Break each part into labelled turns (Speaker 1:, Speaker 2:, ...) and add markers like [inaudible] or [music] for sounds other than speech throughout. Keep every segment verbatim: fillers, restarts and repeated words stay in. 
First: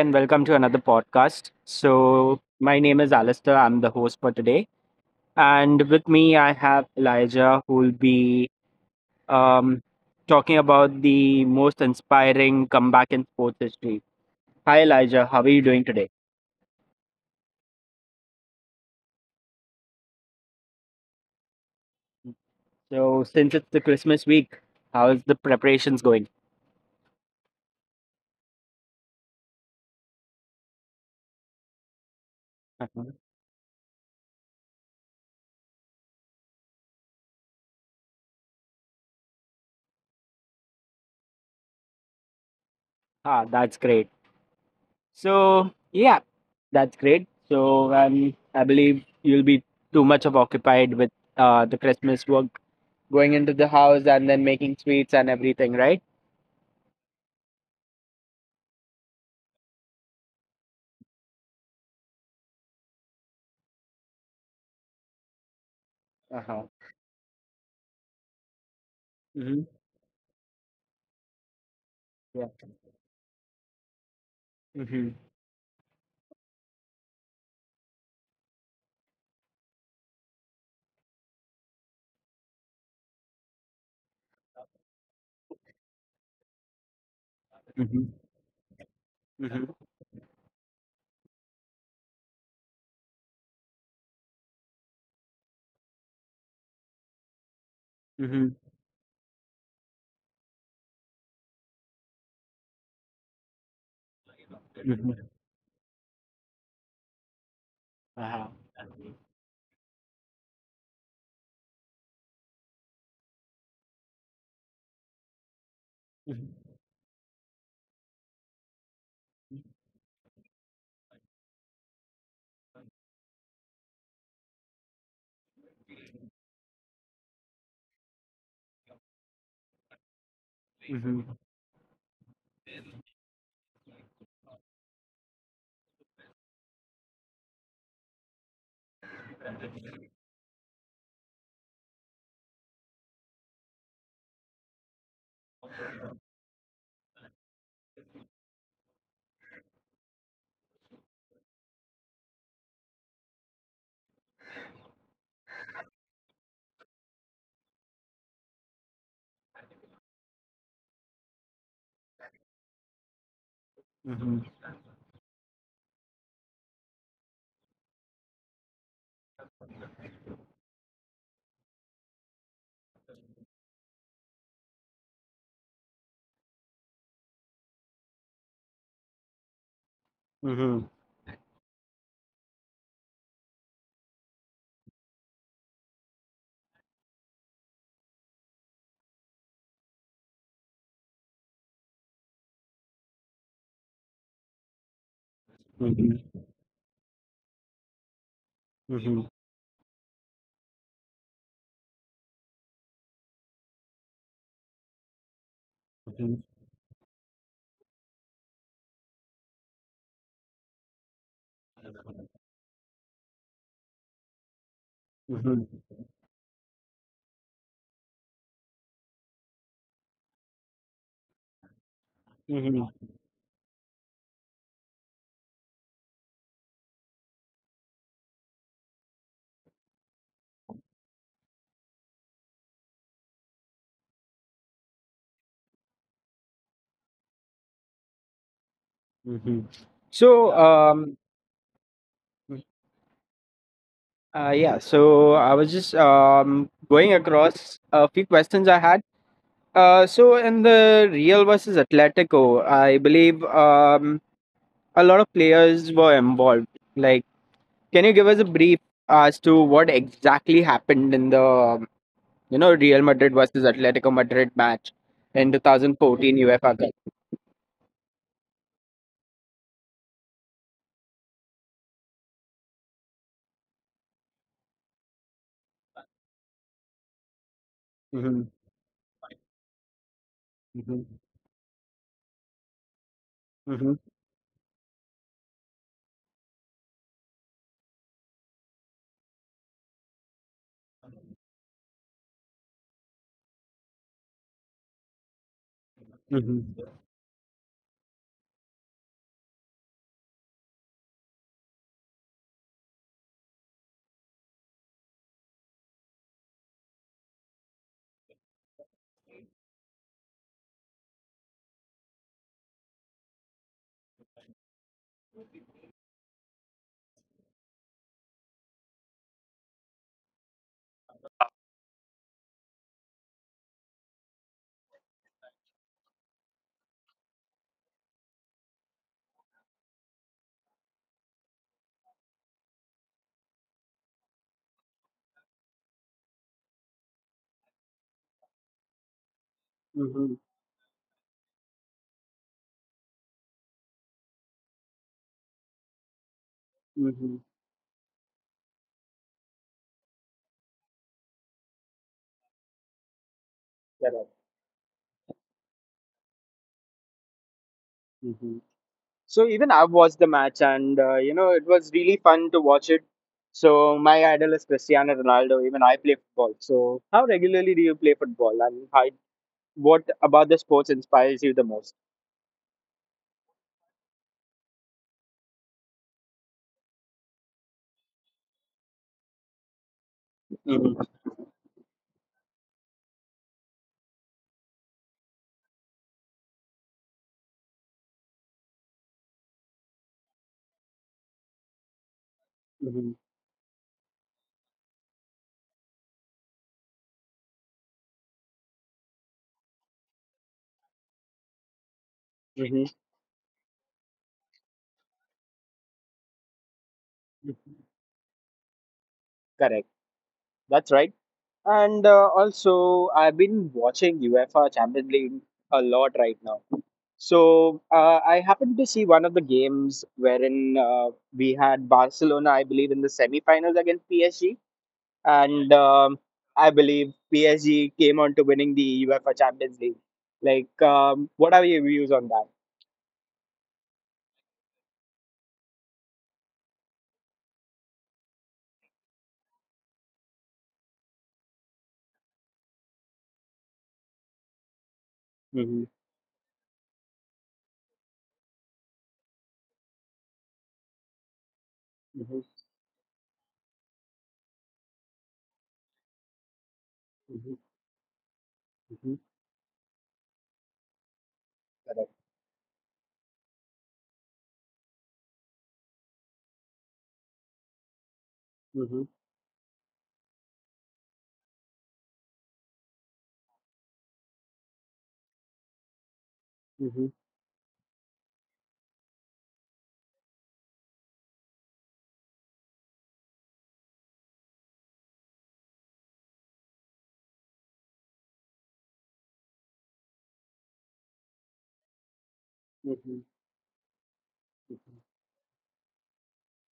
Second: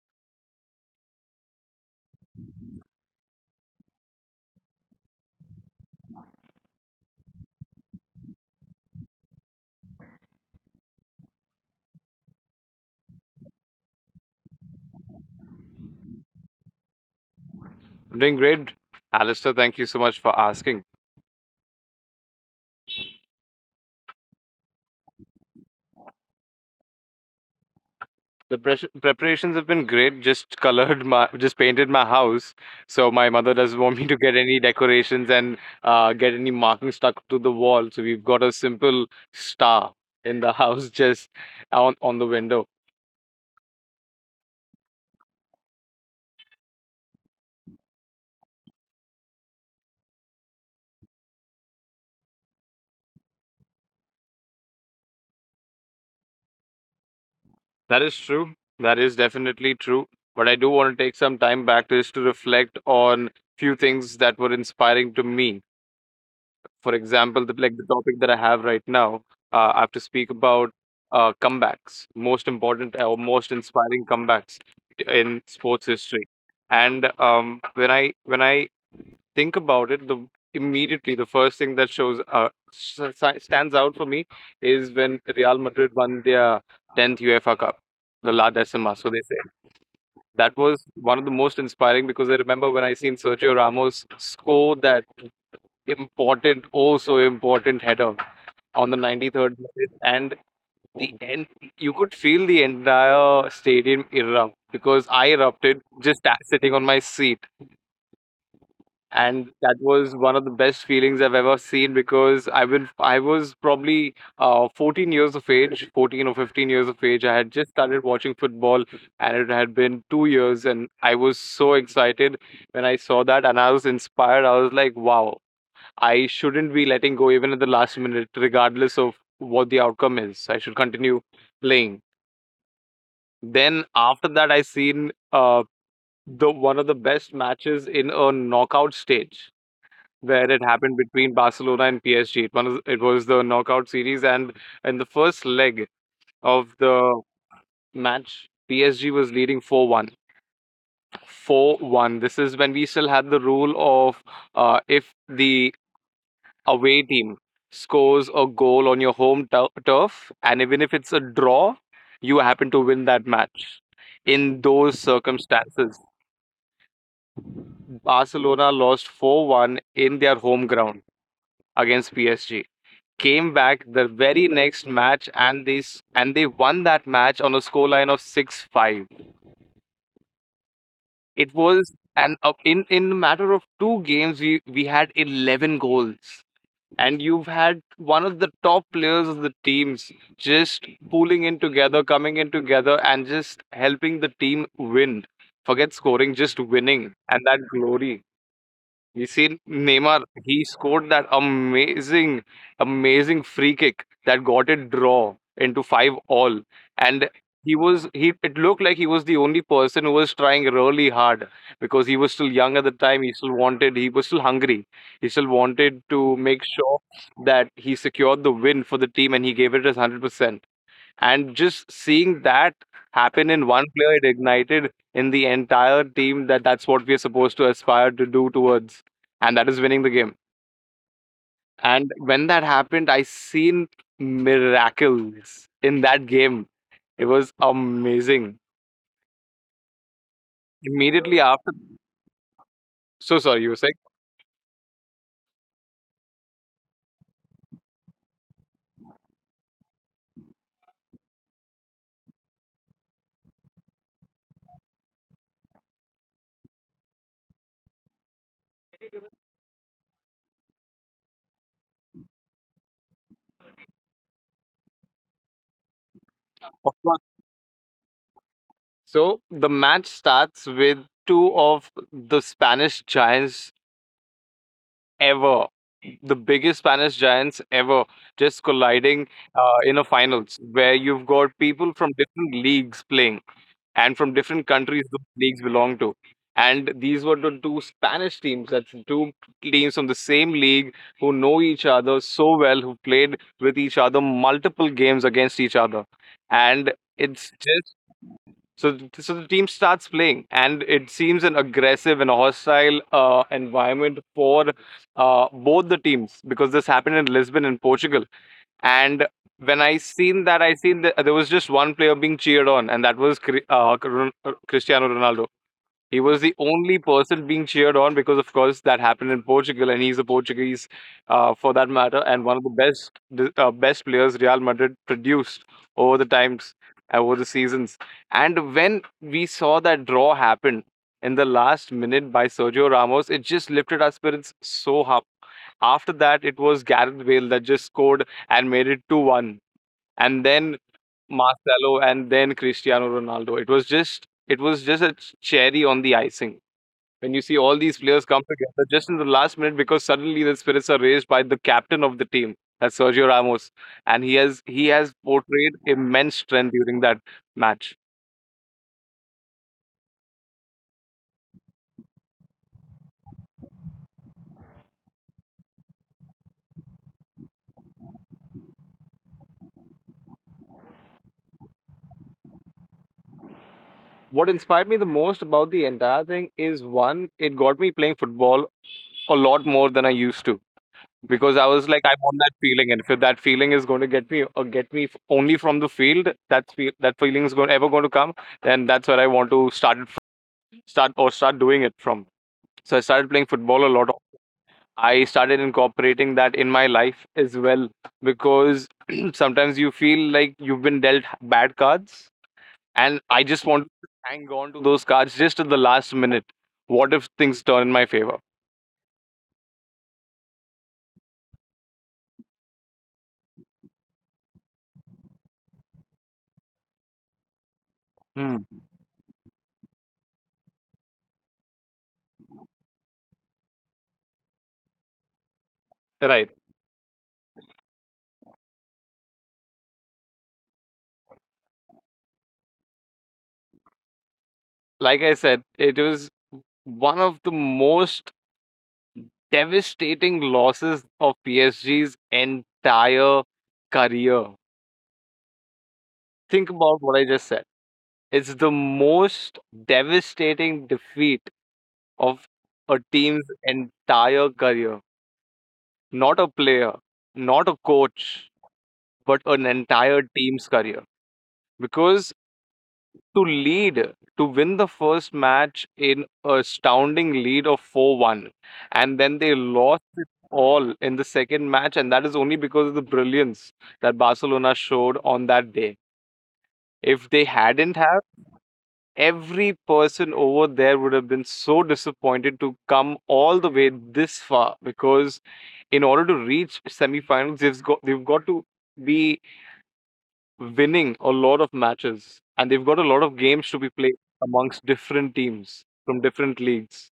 Speaker 1: and welcome to another podcast. So, my name is Alistair. I'm the host for today. And with me, I have Elijah, who will be um, talking about the most inspiring comeback in sports history. Hi, Elijah. How are you doing today?
Speaker 2: I'm doing great, Alistair. Thank you so much for asking.
Speaker 1: So, since it's the Christmas week, how is the preparations going?
Speaker 2: The pres- preparations have been great. Just colored my, just painted my house. So my
Speaker 1: Uh-huh.
Speaker 2: mother doesn't want me to get any decorations and uh, get any marking stuck to the wall. So we've got a simple star in the [laughs] house, just on on the window.
Speaker 1: Ah, that's great. So, yeah, that's great. So, um, I believe you'll be too much of occupied with uh, the Christmas work going into the house and then making sweets and everything, right?
Speaker 2: That is true. That is definitely true. But I do want to take some time back to just to reflect on few things that were inspiring to me, for
Speaker 1: Uh-huh.
Speaker 2: example, the, like the topic that I have right now. uh, I have to
Speaker 1: Mm-hmm.
Speaker 2: speak about uh, comebacks, most
Speaker 1: Yeah.
Speaker 2: important or most inspiring comebacks in
Speaker 1: Mm-hmm.
Speaker 2: sports history. And um, when I when I think about it, the immediately the first thing that shows uh, s- s- stands out for me is when Real Madrid won their tenth UEFA Cup,
Speaker 1: Mm-hmm.
Speaker 2: the La Decima. So they say
Speaker 1: Mm-hmm.
Speaker 2: that was one of the most inspiring because I remember when I seen Sergio Ramos score that important, oh so important header
Speaker 1: Mm-hmm.
Speaker 2: on the ninety-third minute and the end, you could feel the entire stadium erupt because
Speaker 1: Mm-hmm.
Speaker 2: I erupted just a- sitting on my seat.
Speaker 1: Uh-huh. Mm-hmm.
Speaker 2: And that was one of the best feelings I've ever seen because i will I was probably uh, fourteen years of age, fourteen or fifteen years of age. I had just started watching football, and it had been two years, and I was so excited when I saw that. And I was inspired. I was like, wow, I shouldn't be letting go even at the last minute, regardless of what the outcome is. I should
Speaker 1: Mm-hmm.
Speaker 2: continue playing. Then after that, I seen uh, the one of the best matches in a knockout stage where it happened between Barcelona and P S G. It, one of it was the knockout series, and in the first leg of the match, P S G was leading four one, four one. This is when we still had the rule of, uh, if the away team scores a goal on your home tur turf, and even if it's a draw, you happen to win that
Speaker 1: Mm-hmm.
Speaker 2: match. In those circumstances, Barcelona lost four one in their home ground against P S G. Came back the very next match, and they s- and they won that match on a scoreline of six five.
Speaker 1: Mm-hmm.
Speaker 2: It was an up in in a matter of two games, we we had eleven goals. And you've had one of the top players of the teams just pulling in together, coming in together, and just helping the team win.
Speaker 1: Mm-hmm.
Speaker 2: Forget scoring, just winning and that glory.
Speaker 1: Mm-hmm.
Speaker 2: You see Neymar, he scored that amazing, amazing free kick that got it draw into five all. And he was he, it looked like he was the only person who was trying really hard because he was still young at the time. He still wanted, he was still hungry. He still wanted to make sure that he secured the win for the team, and he gave it his one hundred percent. And just
Speaker 1: Mm-hmm.
Speaker 2: seeing that happen in one player, it ignited in the entire team that that's what we're supposed to aspire to do towards, and that is winning the game. And when that happened, I seen miracles in that game. It was amazing.
Speaker 1: Mm-hmm. So, um,
Speaker 2: Immediately after, so sorry,
Speaker 1: uh,
Speaker 2: you were saying?
Speaker 1: yeah, so I was just um, going across a few questions I had. Uh, so, in the Real versus Atletico, I believe um, a lot of players were involved. Like, can you give us a brief as to what exactly happened in the, you know, Real Madrid versus Atletico Madrid match in twenty fourteen UEFA Cup?
Speaker 2: Of course. So the match starts with two of the Spanish giants Ever. The biggest Spanish giants ever
Speaker 1: Mhm,
Speaker 2: just colliding, uh, in a finals where
Speaker 1: mhm,
Speaker 2: you've got people from different leagues playing
Speaker 1: mhm,
Speaker 2: and from different countries those leagues belong to. And these were the two Spanish teams, that's two teams from the same league who know each other so well, who played with each other multiple games against each other. And
Speaker 1: mhm,
Speaker 2: it's just so, th- So the team starts playing, and it seems an aggressive and hostile uh, environment for uh, both the teams because this happened in Lisbon and Portugal. And when I seen that, I seen that there was just one player being cheered on, and that was Cri- uh, Cr- Cristiano Ronaldo. He was the only person being cheered on because, of course, that happened in Portugal, and he's a Portuguese, uh, for that matter, and one of the best uh, best players Real Madrid produced over the times, uh, over the seasons. And when we saw that draw happen in the last minute by Sergio Ramos, it just lifted our spirits so up. After that, it was Gareth Bale that just scored and made it two one, and then
Speaker 1: mhm,
Speaker 2: Marcelo, and then Cristiano Ronaldo. It was just it was just a cherry on the icing when you see all
Speaker 1: mhm.
Speaker 2: these players come together just in the last minute because suddenly the spirits are raised by the captain of the team, that's Sergio Ramos, and he has
Speaker 1: Correct.
Speaker 2: he has portrayed immense strength during that match.
Speaker 1: Mhm. So even I've watched the match, and uh, you know it was really fun to watch it. So my idol is Cristiano Ronaldo. Even I play football. So how regularly do you play football, and how, what about the sports inspires you the most?
Speaker 2: What inspired me the most about the entire thing is, one, it got me playing football a lot more than I used to because
Speaker 1: Mhm,
Speaker 2: I was like, I want that feeling, and if that feeling is going to get me or get me f- only from the field, that fe- that feeling is going ever going to come, then that's where I want to start it from, start or start doing it from. So I started
Speaker 1: mhm,
Speaker 2: playing football a lot. I started incorporating that in my life as well because [clears throat] sometimes you feel like you've been dealt bad cards,
Speaker 1: mhm.
Speaker 2: and I just want to hang on to those cards just at the last minute. What if things turn in my favor?
Speaker 1: Correct. That's right. And uh, also, I've been watching UEFA Champions League a lot right now. So uh,
Speaker 2: Hmm.
Speaker 1: I happened to see one of the games wherein uh, we had Barcelona, I believe, in the semi-finals against P S G, and
Speaker 2: Right.
Speaker 1: um, I believe P S G came on to winning the UEFA Champions League. Like, um, what are your views on that?
Speaker 2: Like I said, it was one of the most devastating losses of P S G's entire career.
Speaker 1: Mm-hmm.
Speaker 2: Think about what I just said. It's the most devastating defeat of
Speaker 1: Mm-hmm.
Speaker 2: a team's entire career. Not a player, not a
Speaker 1: Mm-hmm.
Speaker 2: coach, but an
Speaker 1: Mm-hmm.
Speaker 2: entire team's career. Because
Speaker 1: Correct.
Speaker 2: to lead, to win the first match in a astounding lead of four one, and then they
Speaker 1: Mm-hmm.
Speaker 2: lost it all in the second match, and that is only because of the brilliance that Barcelona showed on that day. If they
Speaker 1: Mm-hmm.
Speaker 2: hadn't have, every person over there would have been so disappointed to come all the way this far because in order to reach semifinals, they've got they've got to be winning a lot of matches, and they've got a lot of
Speaker 1: Mm-hmm.
Speaker 2: games to be played amongst different
Speaker 1: Mm-hmm.
Speaker 2: teams from different leagues.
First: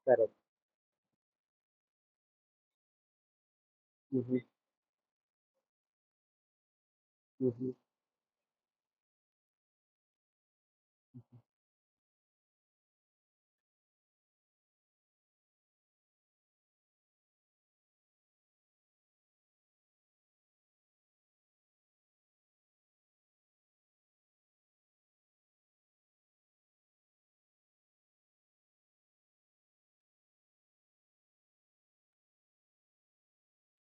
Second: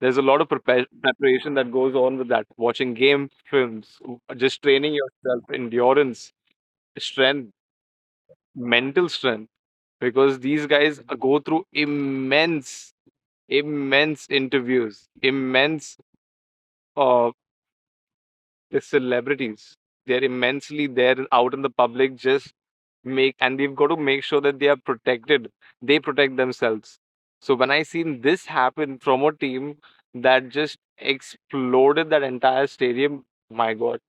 Speaker 2: There's a
Speaker 1: Correct.
Speaker 2: lot of prepa- preparation that goes on with that. Watching game films, w-
Speaker 1: Mm-hmm.
Speaker 2: just training yourself, endurance, strength, mental strength, because these guys uh, go through immense, immense interviews, immense uh, celebrities. They're immensely there out in the public, just make and they've got to make sure that they are protected, they protect themselves. So when I seen this happen from a team that just exploded that entire stadium, my god,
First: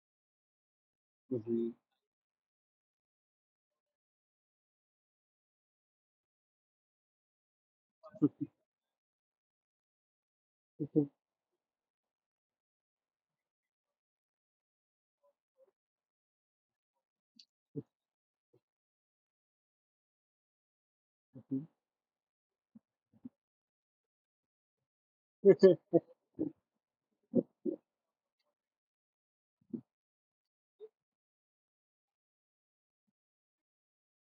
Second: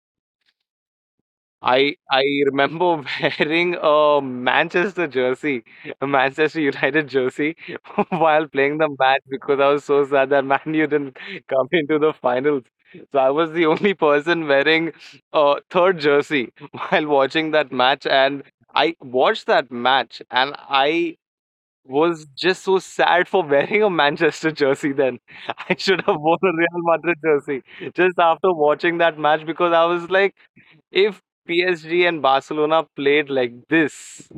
Speaker 1: Mm-hmm.
Speaker 2: I I remember [laughs] wearing a Manchester jersey, a Manchester United jersey [laughs] while playing the match because I was so sad that [laughs] Man U
Speaker 1: Mm-hmm.
Speaker 2: didn't come [laughs] into the finals. So I was the only person wearing a third jersey [laughs] while watching that match, and I watched that match, and I was just so sad for [laughs] wearing a Manchester jersey then. [laughs] I should have worn a Real Madrid jersey just after watching that match because I was like, if P S G and Barcelona played like this,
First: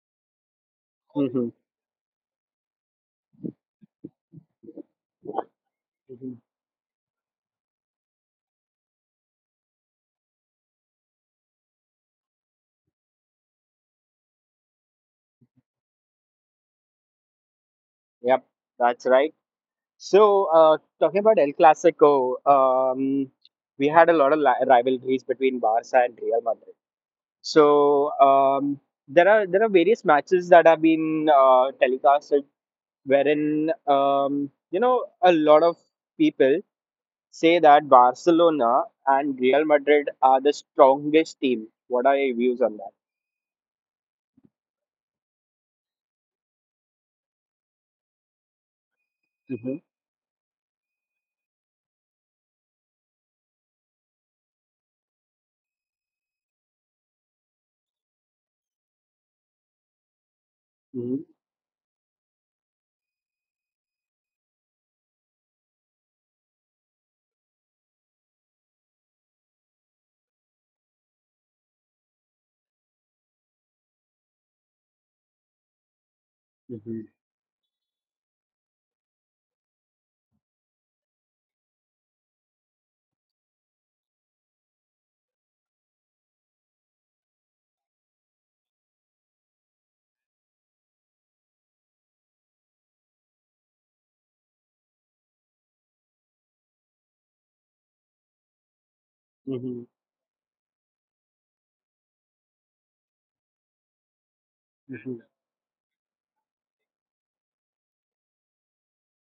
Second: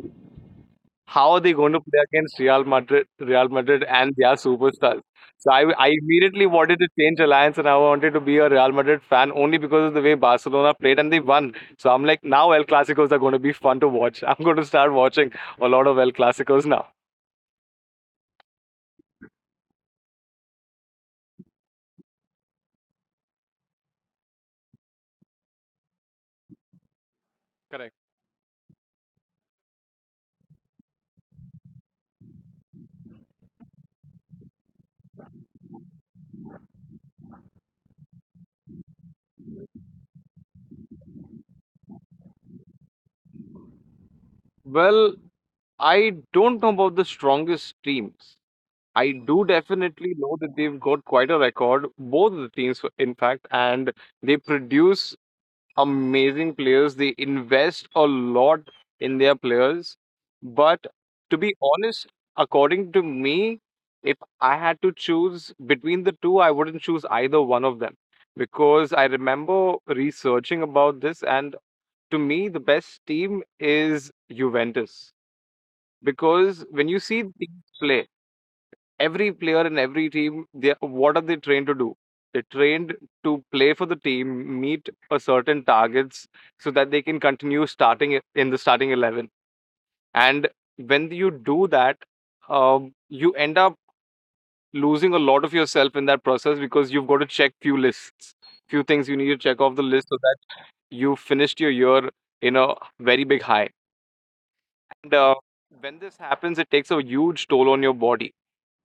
Speaker 2: how are they
Speaker 1: [laughs]
Speaker 2: going to play against Real Madrid, Real Madrid and their superstars? So I, I
Speaker 1: Mm-hmm.
Speaker 2: immediately wanted to change alliance, and I wanted to be a Real Madrid fan only because of the way Barcelona played and they won. So I'm like, now El Clasicos are going to be fun to watch. [laughs] I'm going to start watching a lot of El Clasicos now.
Speaker 1: Yep, that's right. So, uh, talking about El Clasico, um, we had a lot of li- rivalries between Barca and Real Madrid.
Speaker 2: Correct.
Speaker 1: So, um, there are there are various matches that have been uh, telecasted, wherein um, you know a lot of people say that Barcelona and Real Madrid are the strongest team. What are your views on that?
Speaker 2: Well, I don't know about the strongest teams. I do
Speaker 1: Mm-hmm,
Speaker 2: definitely know that they've got quite a record, both of the teams, in fact, and they produce amazing players. They invest a lot in their players. But
Speaker 1: mm-hmm,
Speaker 2: to be honest, according to me, if I had to choose between the two, I wouldn't choose either one of them because I remember researching about this, and to me, the best team is Juventus. Because when you see teams play, every player in every team, they, what are they trained to do? They're trained to play for the team, meet a certain targets so that they can continue starting i- in the starting eleven. And when you do that, um, you end up losing a lot of yourself in that process because you've got to check few lists, few things you need to
Speaker 1: mm-hmm,
Speaker 2: check off the list so that you finished your year in a very big high.
Speaker 1: mm-hmm.
Speaker 2: And uh, when this happens, it takes a huge toll on your body.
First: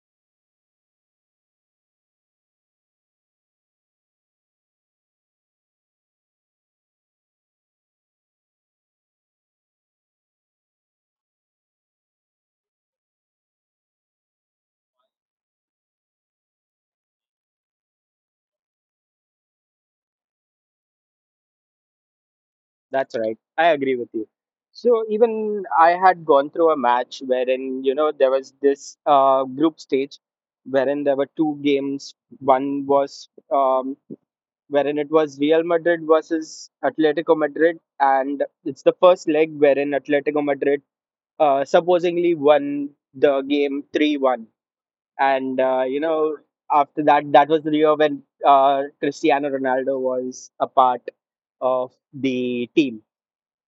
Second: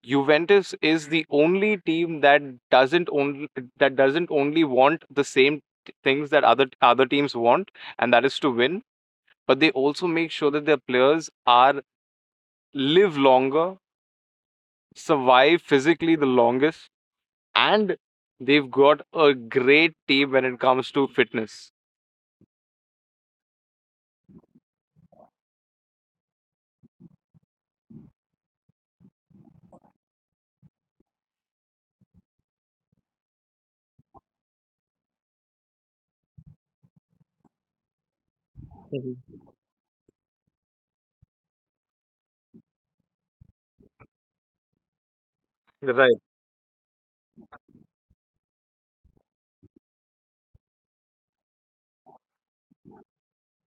Speaker 2: Juventus is the only team that doesn't only that doesn't only want the same t- things that other other teams want, and that is to win, but they also make sure that their players are live longer, survive physically the longest, and they've got a great team when it comes to fitness.
Speaker 1: That's right. I agree with you. So even I had gone through a match wherein you know there was this uh, group stage wherein there were two games. One was um, wherein it was Real Madrid versus Atletico Madrid, and it's the first
Speaker 2: Mhm.
Speaker 1: leg wherein Atletico Madrid uh, supposedly won the game three one, and uh, you
Speaker 2: Right,
Speaker 1: know after that that was the year when uh, Cristiano Ronaldo was a part of the team,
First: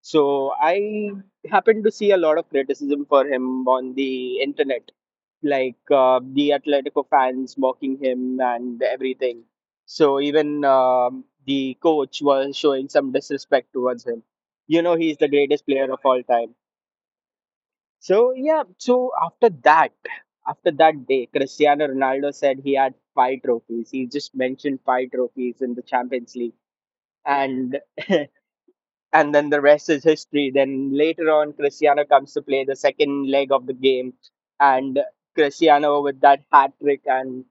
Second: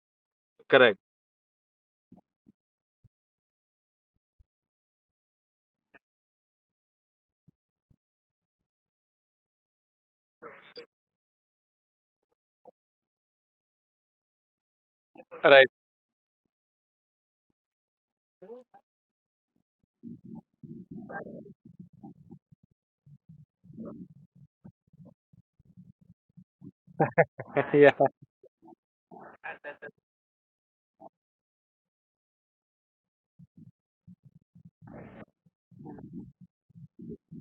Speaker 1: so
Speaker 2: correct.
Speaker 1: I happened to see a lot of criticism for him on the internet, like uh, the Atletico fans mocking him and everything. So even um the coach was showing some disrespect towards him. You know, he's the greatest
Speaker 2: Right.
Speaker 1: player of all time. So yeah, so after that, after that day, Cristiano Ronaldo said he had five trophies. He just mentioned five trophies in the Champions League, and
Speaker 2: [laughs] Yeah.
Speaker 1: [laughs] and then the rest is history. Then later on, Cristiano comes to play the second leg of the game, and Cristiano with that hat trick and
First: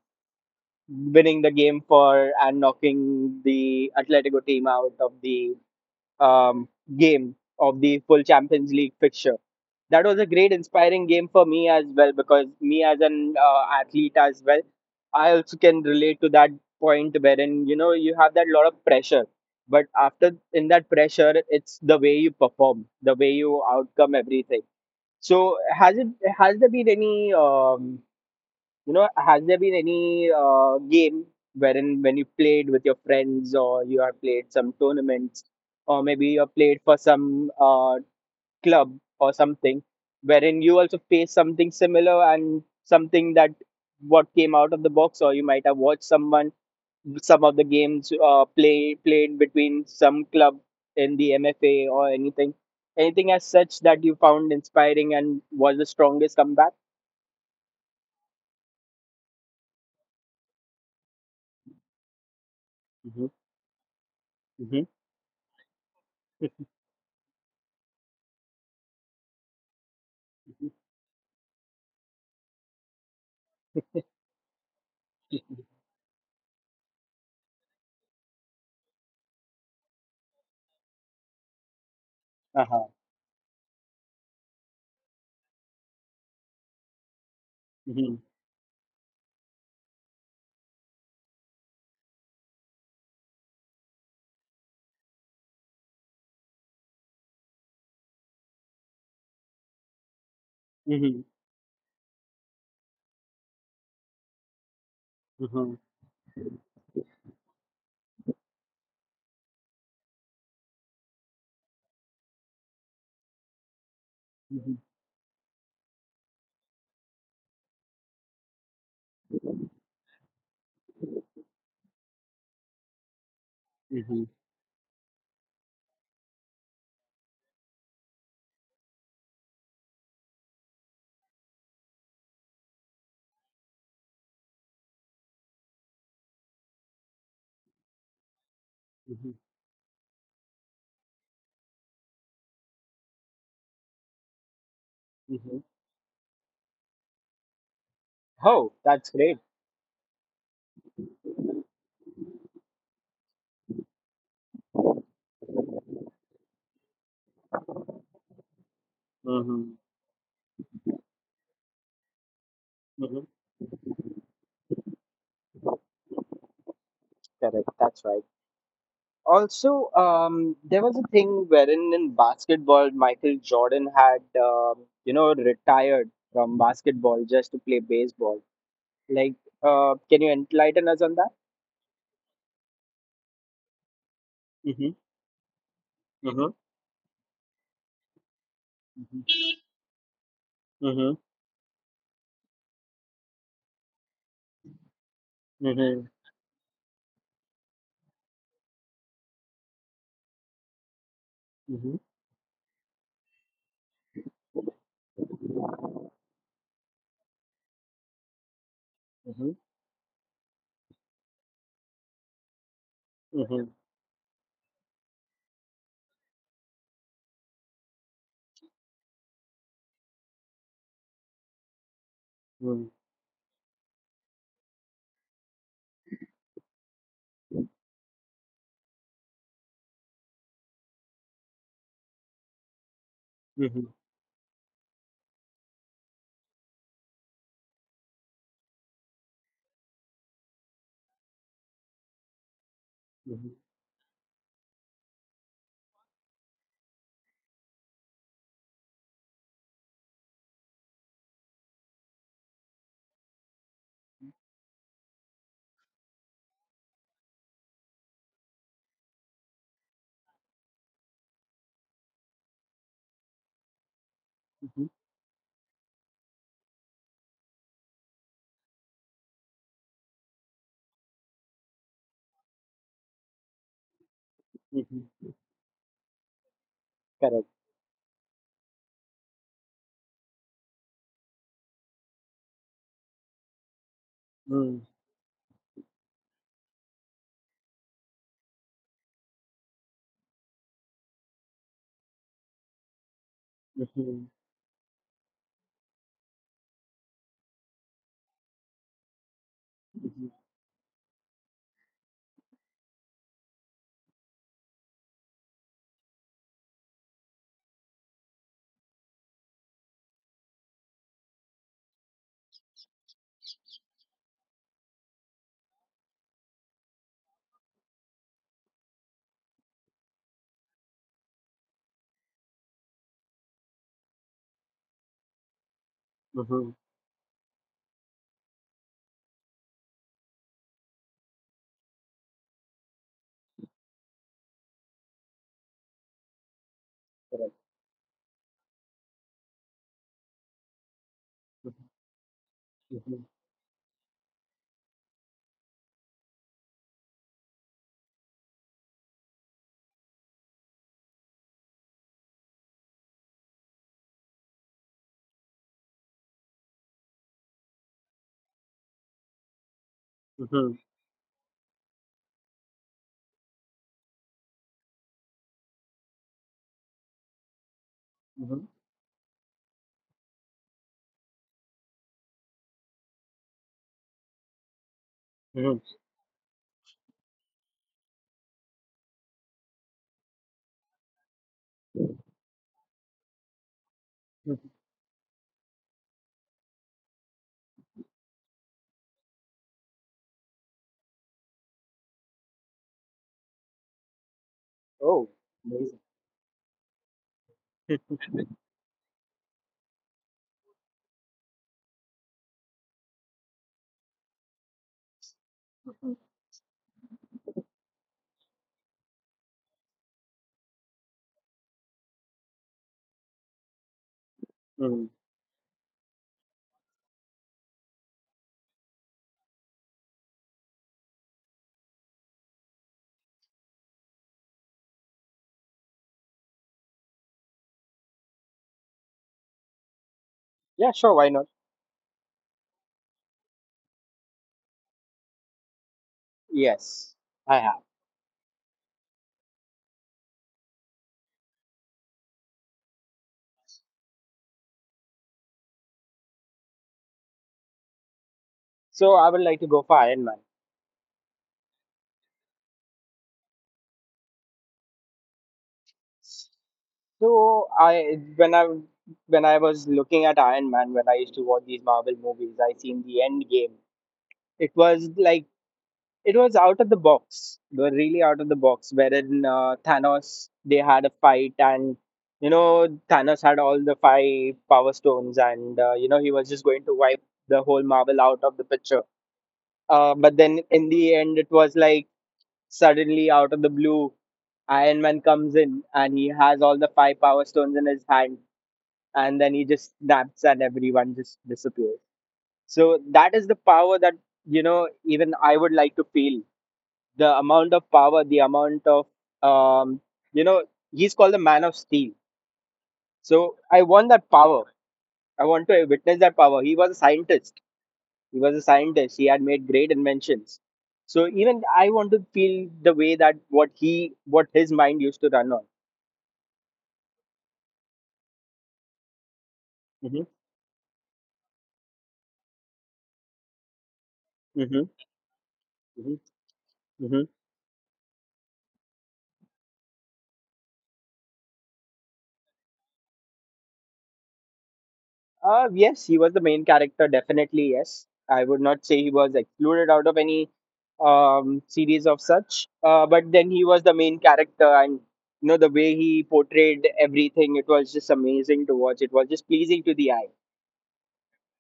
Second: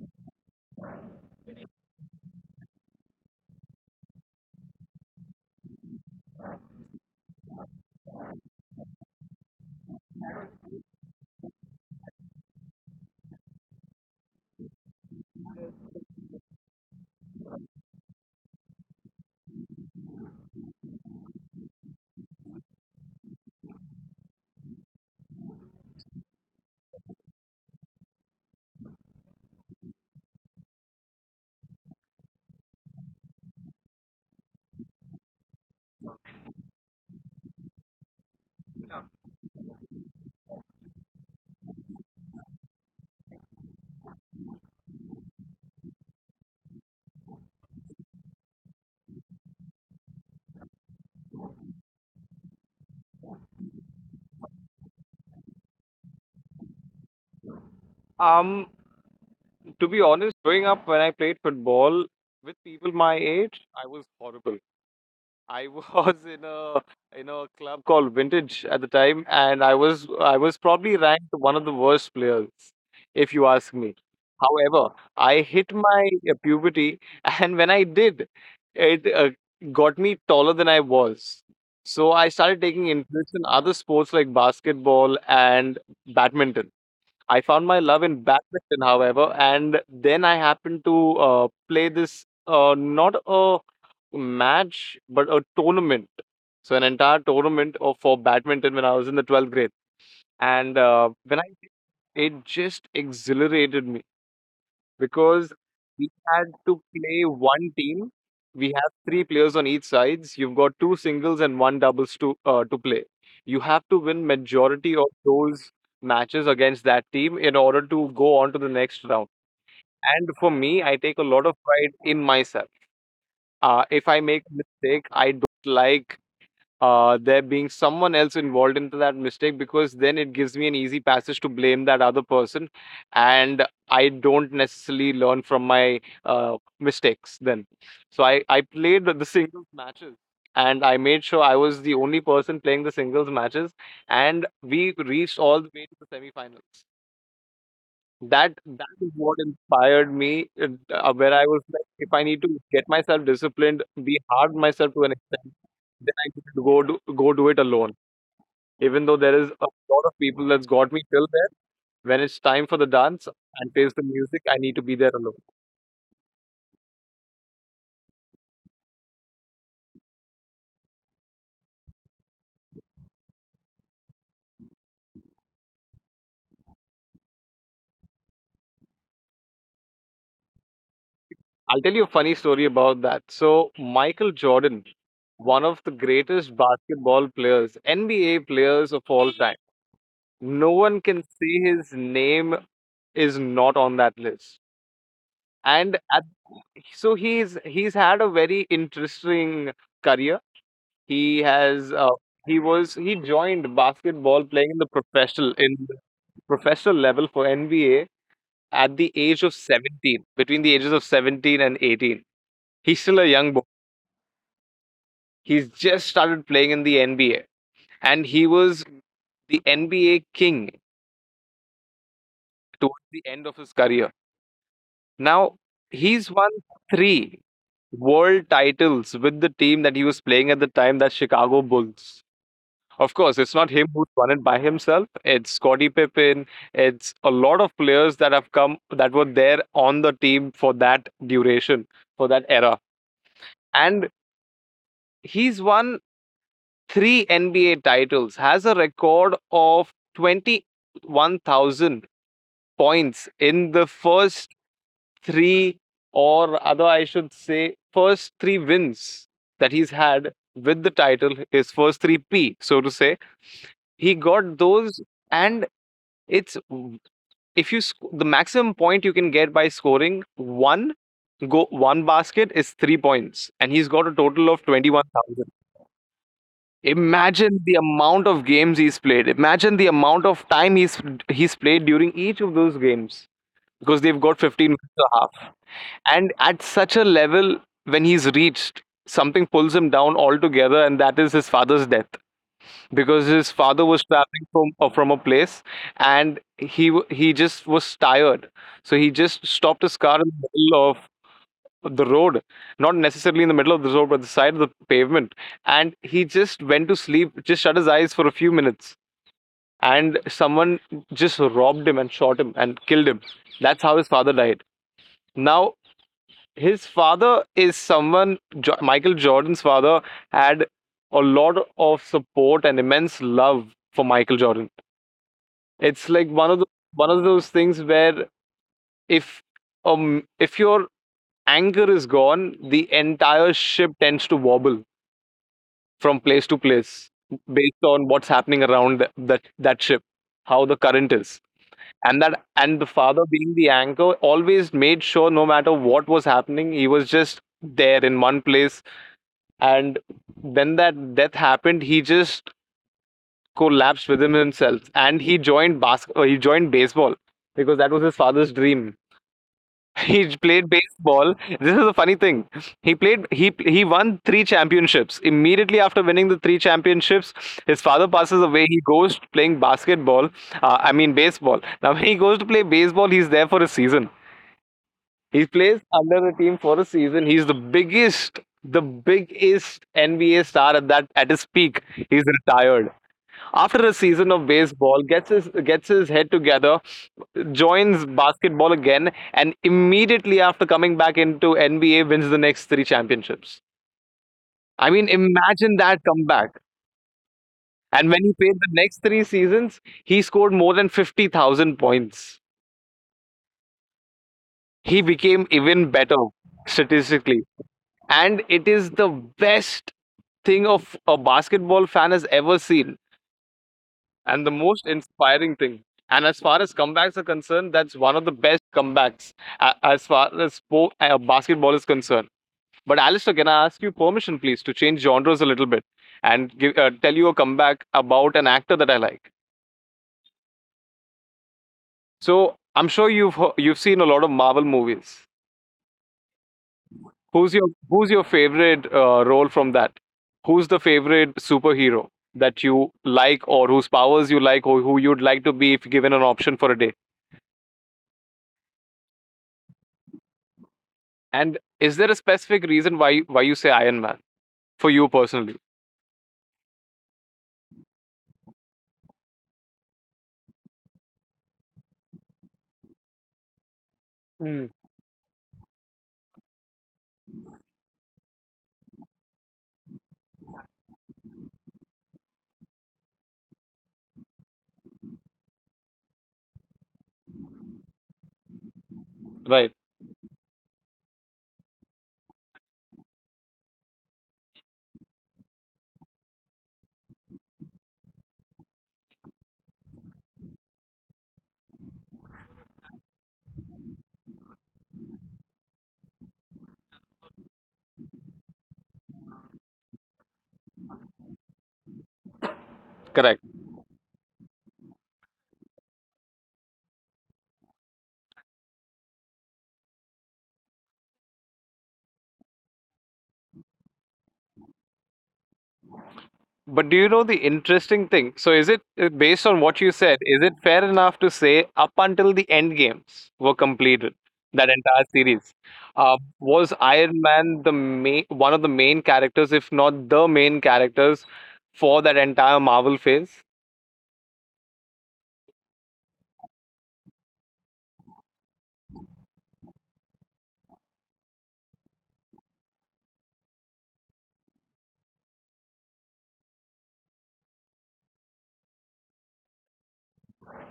Speaker 1: winning the game for and knocking the Atletico team out of the um, game of the full Champions League fixture. That was a great inspiring game for me as well, because me as an uh, athlete as well, I also can relate to that point wherein you know you have that lot of pressure, but after in that pressure it's the way you perform, the way you outcome everything. So has it has there been any um, you know has there been any uh, game wherein when you played with your friends, or you have played some tournaments, or maybe you have played for some uh, club or something, wherein you also face something similar and something that what came out of the box? Or you might have watched someone, some of the games, uh, play played between some club in the M F A or anything, anything as such that you found inspiring and was the strongest comeback?
Speaker 2: Um, to be honest, growing up when I played football with people
Speaker 1: Hmm.
Speaker 2: my age, I was horrible.
Speaker 1: Hmm.
Speaker 2: I was [laughs] in
Speaker 1: [laughs]
Speaker 2: a in a club called Vintage at the time, and I was I was probably ranked one of the worst players, if you ask me. However, I hit my uh, puberty, [laughs] and when I did, it uh, got me taller than I was. So I
Speaker 1: Uh-huh.
Speaker 2: started taking interest in other sports like basketball and badminton. I found my
Speaker 1: Hmm.
Speaker 2: love in badminton, however, and then I happened to uh, play this uh, not a match but a tournament. So an entire tournament of for badminton when I was in the twelfth grade, and
Speaker 1: Hmm.
Speaker 2: uh, when I it just exhilarated me because
Speaker 1: Hmm.
Speaker 2: we had to play one team. We have three players on each sides. You've got two singles and one doubles to uh, to play. You have to win
Speaker 1: Hmm.
Speaker 2: majority of those matches against that team in order to go on to the next round. And for me, I take a lot of pride in myself.
Speaker 1: Hmm.
Speaker 2: Uh,
Speaker 1: Hmm.
Speaker 2: if I make a mistake, I don't like uh, there being someone else involved into that mistake because then it gives me an easy passage to blame that other person, and I don't necessarily learn from my uh, mistakes then. So i i played the the singles matches, and I made sure I was the only person playing the singles matches, and we
Speaker 1: Hmm.
Speaker 2: reached all the way to the semifinals.
Speaker 1: Oh,
Speaker 2: that
Speaker 1: that's
Speaker 2: that
Speaker 1: great.
Speaker 2: is what inspired me, uh, uh, where I was like, if I need to get myself disciplined, be hard on myself to an extent, then I need to go do, go do, it alone. Even though there
Speaker 1: Hmm.
Speaker 2: is a lot of people that's got me till there, when it's time for the
Speaker 1: Hmm.
Speaker 2: dance and face the music, I need to be there alone.
Speaker 1: Correct. That's right. Also, um, there was a thing wherein in basketball, Michael Jordan had, um, you know, retired from basketball just to play baseball. Like, uh, can you enlighten us on that?
Speaker 2: I'll tell you a funny story about that. So Michael
Speaker 1: Mm-hmm.
Speaker 2: Jordan, one of the
Speaker 1: Mm-hmm.
Speaker 2: greatest basketball players, N B A players of all time. No
Speaker 1: Mm-hmm.
Speaker 2: one can say his name is not on that list.
Speaker 1: Mm-hmm.
Speaker 2: And at, so he's he's had a very interesting career. He
Speaker 1: Mm-hmm.
Speaker 2: has uh, he was he joined basketball playing in the professional in the professional level for N B A at the
Speaker 1: Mm-hmm.
Speaker 2: age of seventeen, between the ages of seventeen and eighteen. He's still a
Speaker 1: Mm-hmm.
Speaker 2: young boy. He's just started playing in the N B A, and he was the N B A king
Speaker 1: Mm-hmm.
Speaker 2: towards the end of his career. Now he's won three world titles with the team that he was playing at the time, that Chicago Bulls. Of course, it's not him who's won it by himself. It's Scottie Pippen. It's a lot of players that have come that were there on the team for that duration, for that era.
Speaker 1: Mm-hmm.
Speaker 2: And he's won three N B A titles, has a record of twenty-one thousand points in the first three, or other, I should say, first three wins that he's had with the title, his first three P, so to say, he
Speaker 1: Mm-hmm.
Speaker 2: got those. And it's if you sc- the maximum point you can get by scoring one go one basket is three points, and he's got a total of
Speaker 1: Mm-hmm.
Speaker 2: twenty one thousand.
Speaker 1: Correct.
Speaker 2: Imagine the amount of games he's played. Imagine the amount of time he's he's played during each of those games because they've
Speaker 1: Mm.
Speaker 2: got fifteen minutes or half. And at such a level when he's reached, something pulls him down altogether, and that is his father's death, because his
Speaker 1: Mm-hmm.
Speaker 2: father was traveling from uh, from a place, and he w- he just was tired, so he just
Speaker 1: Mm-hmm.
Speaker 2: stopped his car in the middle of the road, not necessarily in the middle of the road but the side of the pavement, and he just went to sleep, just shut his eyes for a few minutes, and someone just robbed him and shot him and killed him. That's how his father died. Now, his father is someone, jo- Michael Jordan's father, had a lot of support and immense love for Michael Jordan. It's
Speaker 1: Mm-hmm.
Speaker 2: like one of the, one of those things where, if um if your anchor is gone, the entire ship tends to wobble from place to
Speaker 1: Correct.
Speaker 2: place based on what's happening around that that, that ship, how the current
Speaker 1: Mm-hmm.
Speaker 2: is. And that
Speaker 1: Mm-hmm.
Speaker 2: and the father being the anchor always made sure no matter what was happening, he was just there in one place. And when that death happened, he just collapsed within himself, and he joined bas- uh, he joined baseball because that was his father's dream. [laughs]
Speaker 1: Mm-hmm.
Speaker 2: He played baseball. This is a funny thing. he played he he won three championships. Immediately after winning the three championships, his father passes away. He goes playing basketball, uh, I mean baseball. Now when he goes to play baseball, he's there for a season. He
Speaker 1: Mm-hmm.
Speaker 2: plays under the team for a season. He's the biggest, the biggest N B A star at that at his peak. He's retired after a
Speaker 1: Mm-hmm.
Speaker 2: season of baseball. Gets his gets his head together, joins basketball again, and immediately after coming back into N B A, wins the next three championships. I
Speaker 1: Oh,
Speaker 2: mean,
Speaker 1: amazing.
Speaker 2: imagine that comeback. And when he played the next three seasons, he scored more than fifty thousand points. He became even better statistically. And it is the best thing of a basketball fan has ever seen, and the
Speaker 1: Mm-hmm.
Speaker 2: most inspiring thing. And as far as comebacks are concerned, that's one of the best comebacks a- as far as spo- uh, basketball is concerned. But Alistair, can I ask you permission, please, to change genres a little bit and give, uh, tell you a comeback about an actor that I like?
Speaker 1: Yeah, sure. Why not?
Speaker 2: So I'm sure you've he- you've seen a lot of Marvel movies.
Speaker 1: Yes, I have.
Speaker 2: Who's your Who's your favorite uh, role from that? Who's the favorite superhero that you like, or whose powers you like, or who you'd like to be if given an option for a day?
Speaker 1: So I would like to go for Iron Man.
Speaker 2: And is there a specific reason why why you say Iron Man for you personally?
Speaker 1: So I when I when I was looking at Iron Man when I used to watch these Marvel movies, I seen the End Game. It was like
Speaker 2: Mm.
Speaker 1: it was out of the box. They were really out of the box. Wherein uh, Thanos they had a fight and you know Thanos had all the five power stones and uh, you know he was just going to wipe the whole Marvel out of the picture. Uh, but then
Speaker 2: Right.
Speaker 1: in the end, it was like suddenly out of the blue Iron Man comes in and he has all the five power stones in his hand, and then he just snaps and everyone just disappears. So that is the power that you know even I would like to feel. The amount of power, the amount of um, you know, he's called the Man of Steel. So I want that
Speaker 2: Correct.
Speaker 1: power. I want to witness that power. He was a scientist. He was a scientist. He had made great inventions. So even I want to feel the way that what he, what his mind used to run on.
Speaker 2: But do you know the interesting thing? So, is it uh,
Speaker 1: Hmm.
Speaker 2: based on what you said, is it fair enough to say up until the end games were
Speaker 1: Hmm.
Speaker 2: completed, that entire series, uh,
Speaker 1: Hmm.
Speaker 2: was Iron Man the main, one of the main characters, if not the main characters, for that entire Marvel phase?
Speaker 1: Uh, yes, he was the main character, definitely. Yes, I would not say he was excluded out of any um, series of such, uh, but then he was the main character, and you know, the way he portrayed everything, it was just amazing to watch. It was just pleasing to the eye.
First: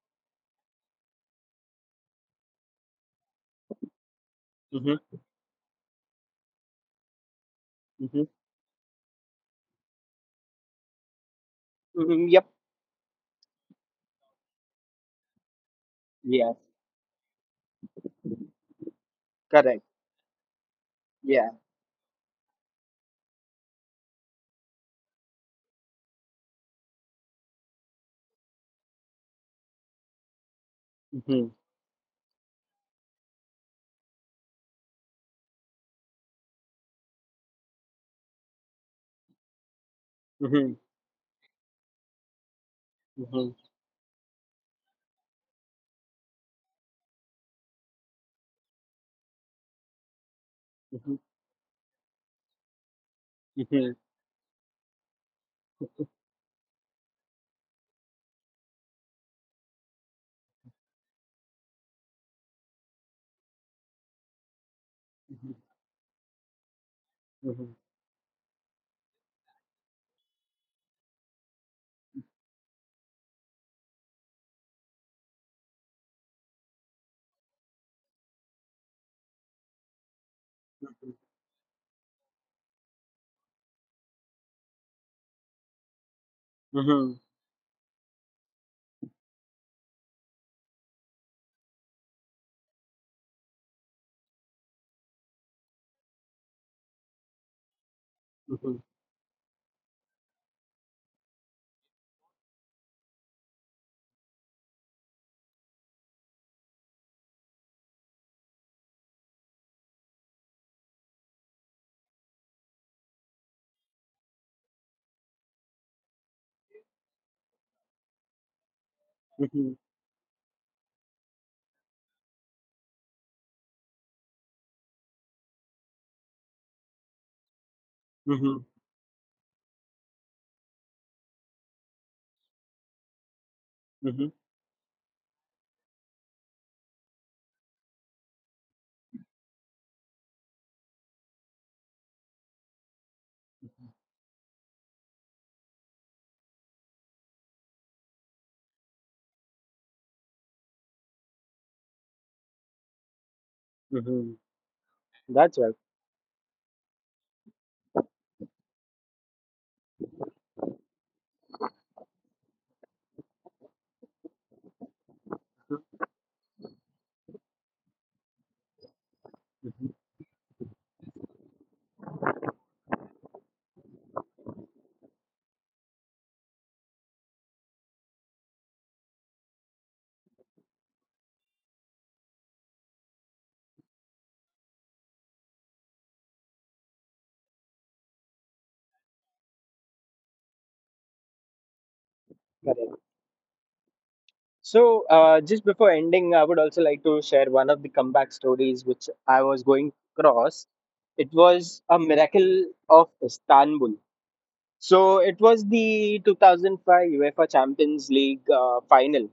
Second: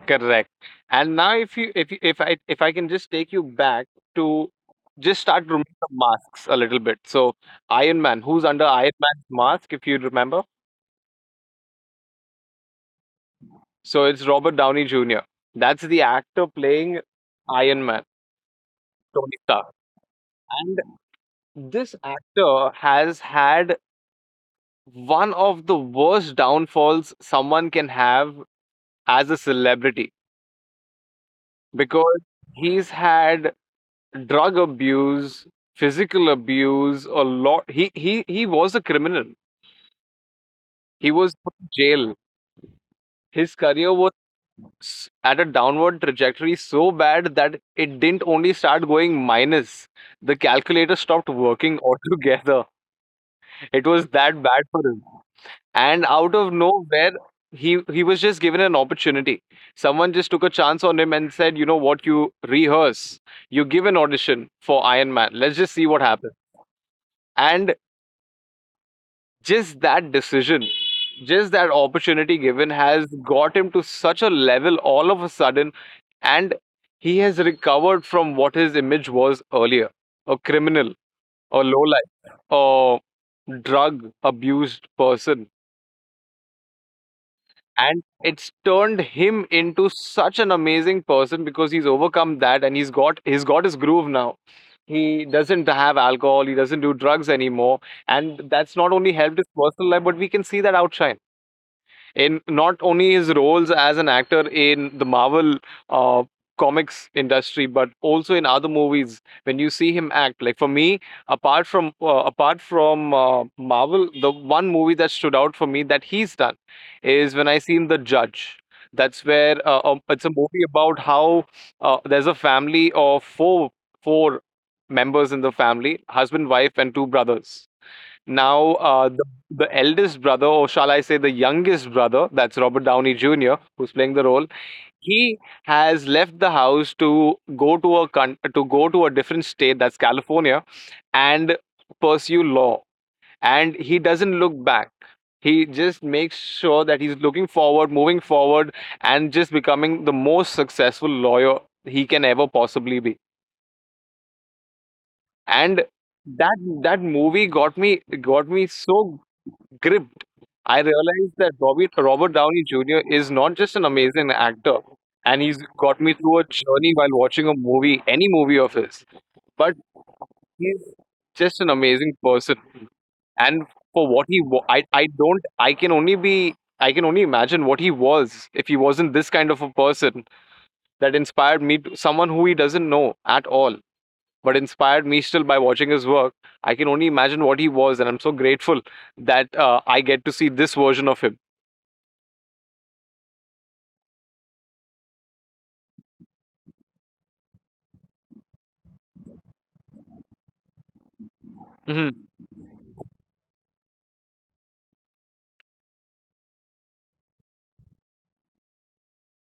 Speaker 2: Correct. And now, if you if you, if I if I can just take you back to
Speaker 1: Mm-hmm.
Speaker 2: just start removing the masks a little bit. So, Iron
Speaker 1: Mm-hmm.
Speaker 2: Man, who's under Iron Man's mask, if you remember?
Speaker 1: Hmm. Yep.
Speaker 2: So it's Robert Downey Junior That's the
Speaker 1: Yeah.
Speaker 2: actor playing Iron Man, Tony
Speaker 1: Correct.
Speaker 2: Stark. And
Speaker 1: Yeah.
Speaker 2: this actor has had one of the worst downfalls someone can have as a celebrity,
Speaker 1: Mm-hmm.
Speaker 2: because he's had drug abuse, physical abuse, a lot. He he he was a criminal.
Speaker 1: Mm-hmm.
Speaker 2: He was put in jail.
Speaker 1: Mm-hmm.
Speaker 2: His career was s- at a downward trajectory so bad that it didn't only start going minus. The calculator
Speaker 1: Mm-hmm.
Speaker 2: stopped working [laughs] altogether. It
Speaker 1: Mm-hmm.
Speaker 2: was that bad for him. And out of nowhere, he he was just given an opportunity. Someone just took a chance on him and said, "You know what? You rehearse. You give an audition for Iron Man. Let's just
Speaker 1: Mm-hmm.
Speaker 2: see what happens." And
Speaker 1: Mm-hmm.
Speaker 2: just that decision, just that opportunity given, has got him to such a level all of a sudden, and he has recovered from what his image was earlier: a criminal, a lowlife, a drug abused person.
Speaker 1: Mm-hmm.
Speaker 2: And it's turned him into such an amazing person because he's overcome that, and he's got he's got his groove now. He doesn't have alcohol, he doesn't do drugs anymore. And that's
Speaker 1: Mm-hmm.
Speaker 2: not
Speaker 1: Hmm.
Speaker 2: only helped his personal life, but we can see that outshine in not only his roles as an actor in the Marvel uh, comics industry, but also in other movies. When you see him act, like for me, apart from uh, apart from uh, Marvel, the one movie that stood out for me that he's done is when I seen The Judge. That's where
Speaker 1: Hmm.
Speaker 2: uh,
Speaker 1: Mhm,
Speaker 2: um, it's a movie about how uh, there's a family of four, four members in the family, husband, wife, and two brothers.
Speaker 1: mhm,
Speaker 2: Now,
Speaker 1: mhm,
Speaker 2: uh, the, the eldest brother, or shall I say the youngest brother, that's Robert Downey Junior, who's playing the
Speaker 1: mhm,
Speaker 2: role,
Speaker 1: mhm,
Speaker 2: he has left the house to go to a con- to go to a different state, that's California, and pursue law. And he doesn't look back. He just makes sure that he's looking forward, moving forward, and just becoming the most successful lawyer he can ever possibly be.
Speaker 1: mhm. That's
Speaker 2: And
Speaker 1: right.
Speaker 2: that that movie got me got me so gripped. I realized that Robert, Robert Downey Junior is not just an amazing actor, and he's got me
Speaker 1: Mhm.
Speaker 2: through a journey while watching a movie, any movie of his, but
Speaker 1: Mhm.
Speaker 2: he's just an amazing person. And for what he, wa- I, I don't, I can only be, I can only imagine what he was if he wasn't this kind of a person that inspired me, to, someone who he doesn't know at all, but inspired me still by watching his work. I can only imagine what he was, and I'm so grateful that uh, I get to see this version of him.
Speaker 1: Correct. So, uh, just before ending, I would also like to share one of the comeback stories which I was going across. It was a
Speaker 2: Mhm.
Speaker 1: miracle of Istanbul. So, it was the two thousand five UEFA Champions League uh, final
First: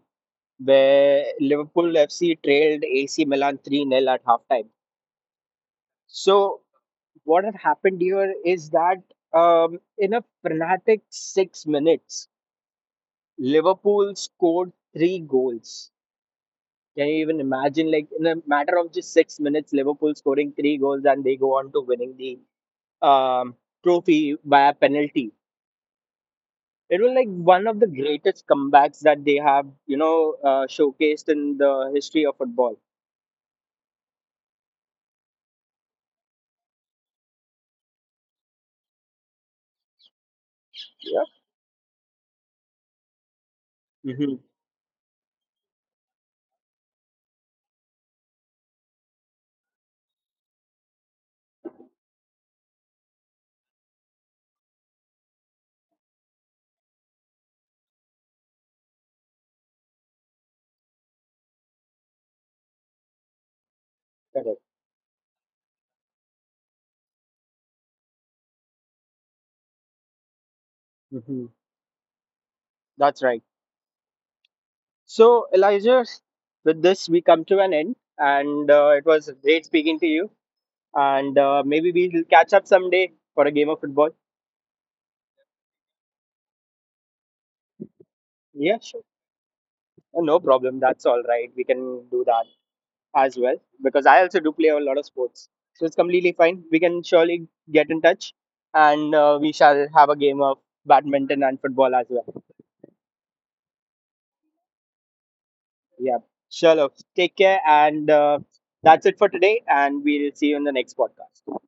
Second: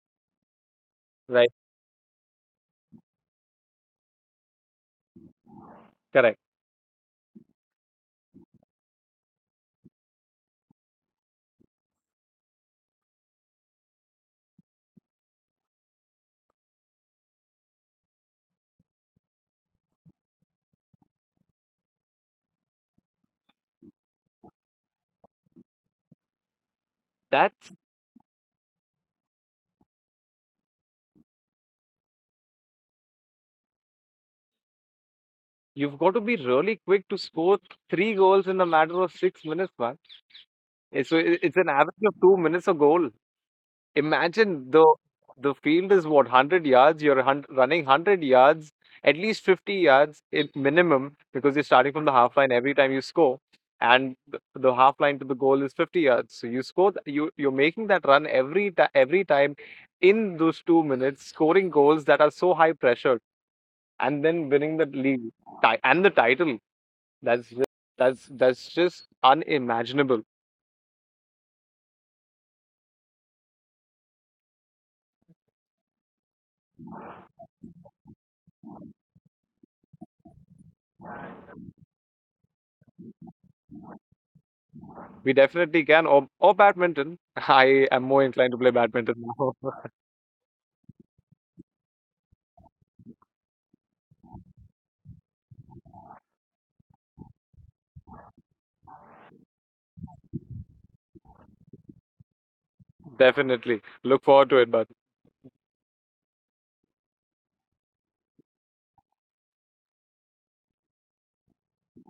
Speaker 1: where Liverpool F C trailed A C Milan three nil at halftime.
Speaker 2: Correct.
Speaker 1: So, what had happened here is that um, in a frenetic six minutes, Liverpool scored three goals. Can you even imagine, like in a matter of just six minutes, Liverpool scoring three goals and they go on to winning the um, trophy by a penalty? It was like one
Speaker 2: That's,
Speaker 1: of the greatest comebacks that they have, you know, uh, showcased in the history of football.
Speaker 2: you've got to be really quick to score three goals in a matter of six minutes, man. Eh, So
Speaker 1: Yeah.
Speaker 2: it- it's an average of two minutes a goal.
Speaker 1: Mm-hmm.
Speaker 2: Imagine the the field is what one hundred yards. You're hun- running one hundred yards, at least fifty yards at minimum, because you're starting from the half line every time you score, and the, the half line to the goal is fifty yards. So you score. th- You you're making that run every ti every time in those two minutes, scoring goals that are so high pressure, and then
Speaker 1: Correct.
Speaker 2: winning the league, ti- and the title. That's ju- that's that's just unimaginable.
Speaker 1: Mm-hmm. That's right. So, Elijah, with this, we come to an end, and uh, it was great speaking to you. And uh, maybe we'll catch up someday for a game of football.
Speaker 2: We definitely can, or, or badminton. [laughs] I am more inclined to play
Speaker 1: Yeah, sure.
Speaker 2: badminton now. [laughs]
Speaker 1: No problem. That's all right. We can do that as well, because I also do play a lot of sports. So it's completely fine. We can surely get in touch and uh, we shall have a game of badminton and football as well.
Speaker 2: Definitely look forward to it, but
Speaker 1: Yeah. Sure. Love. Take care. And uh, that's it for today. And we'll see you in the next podcast.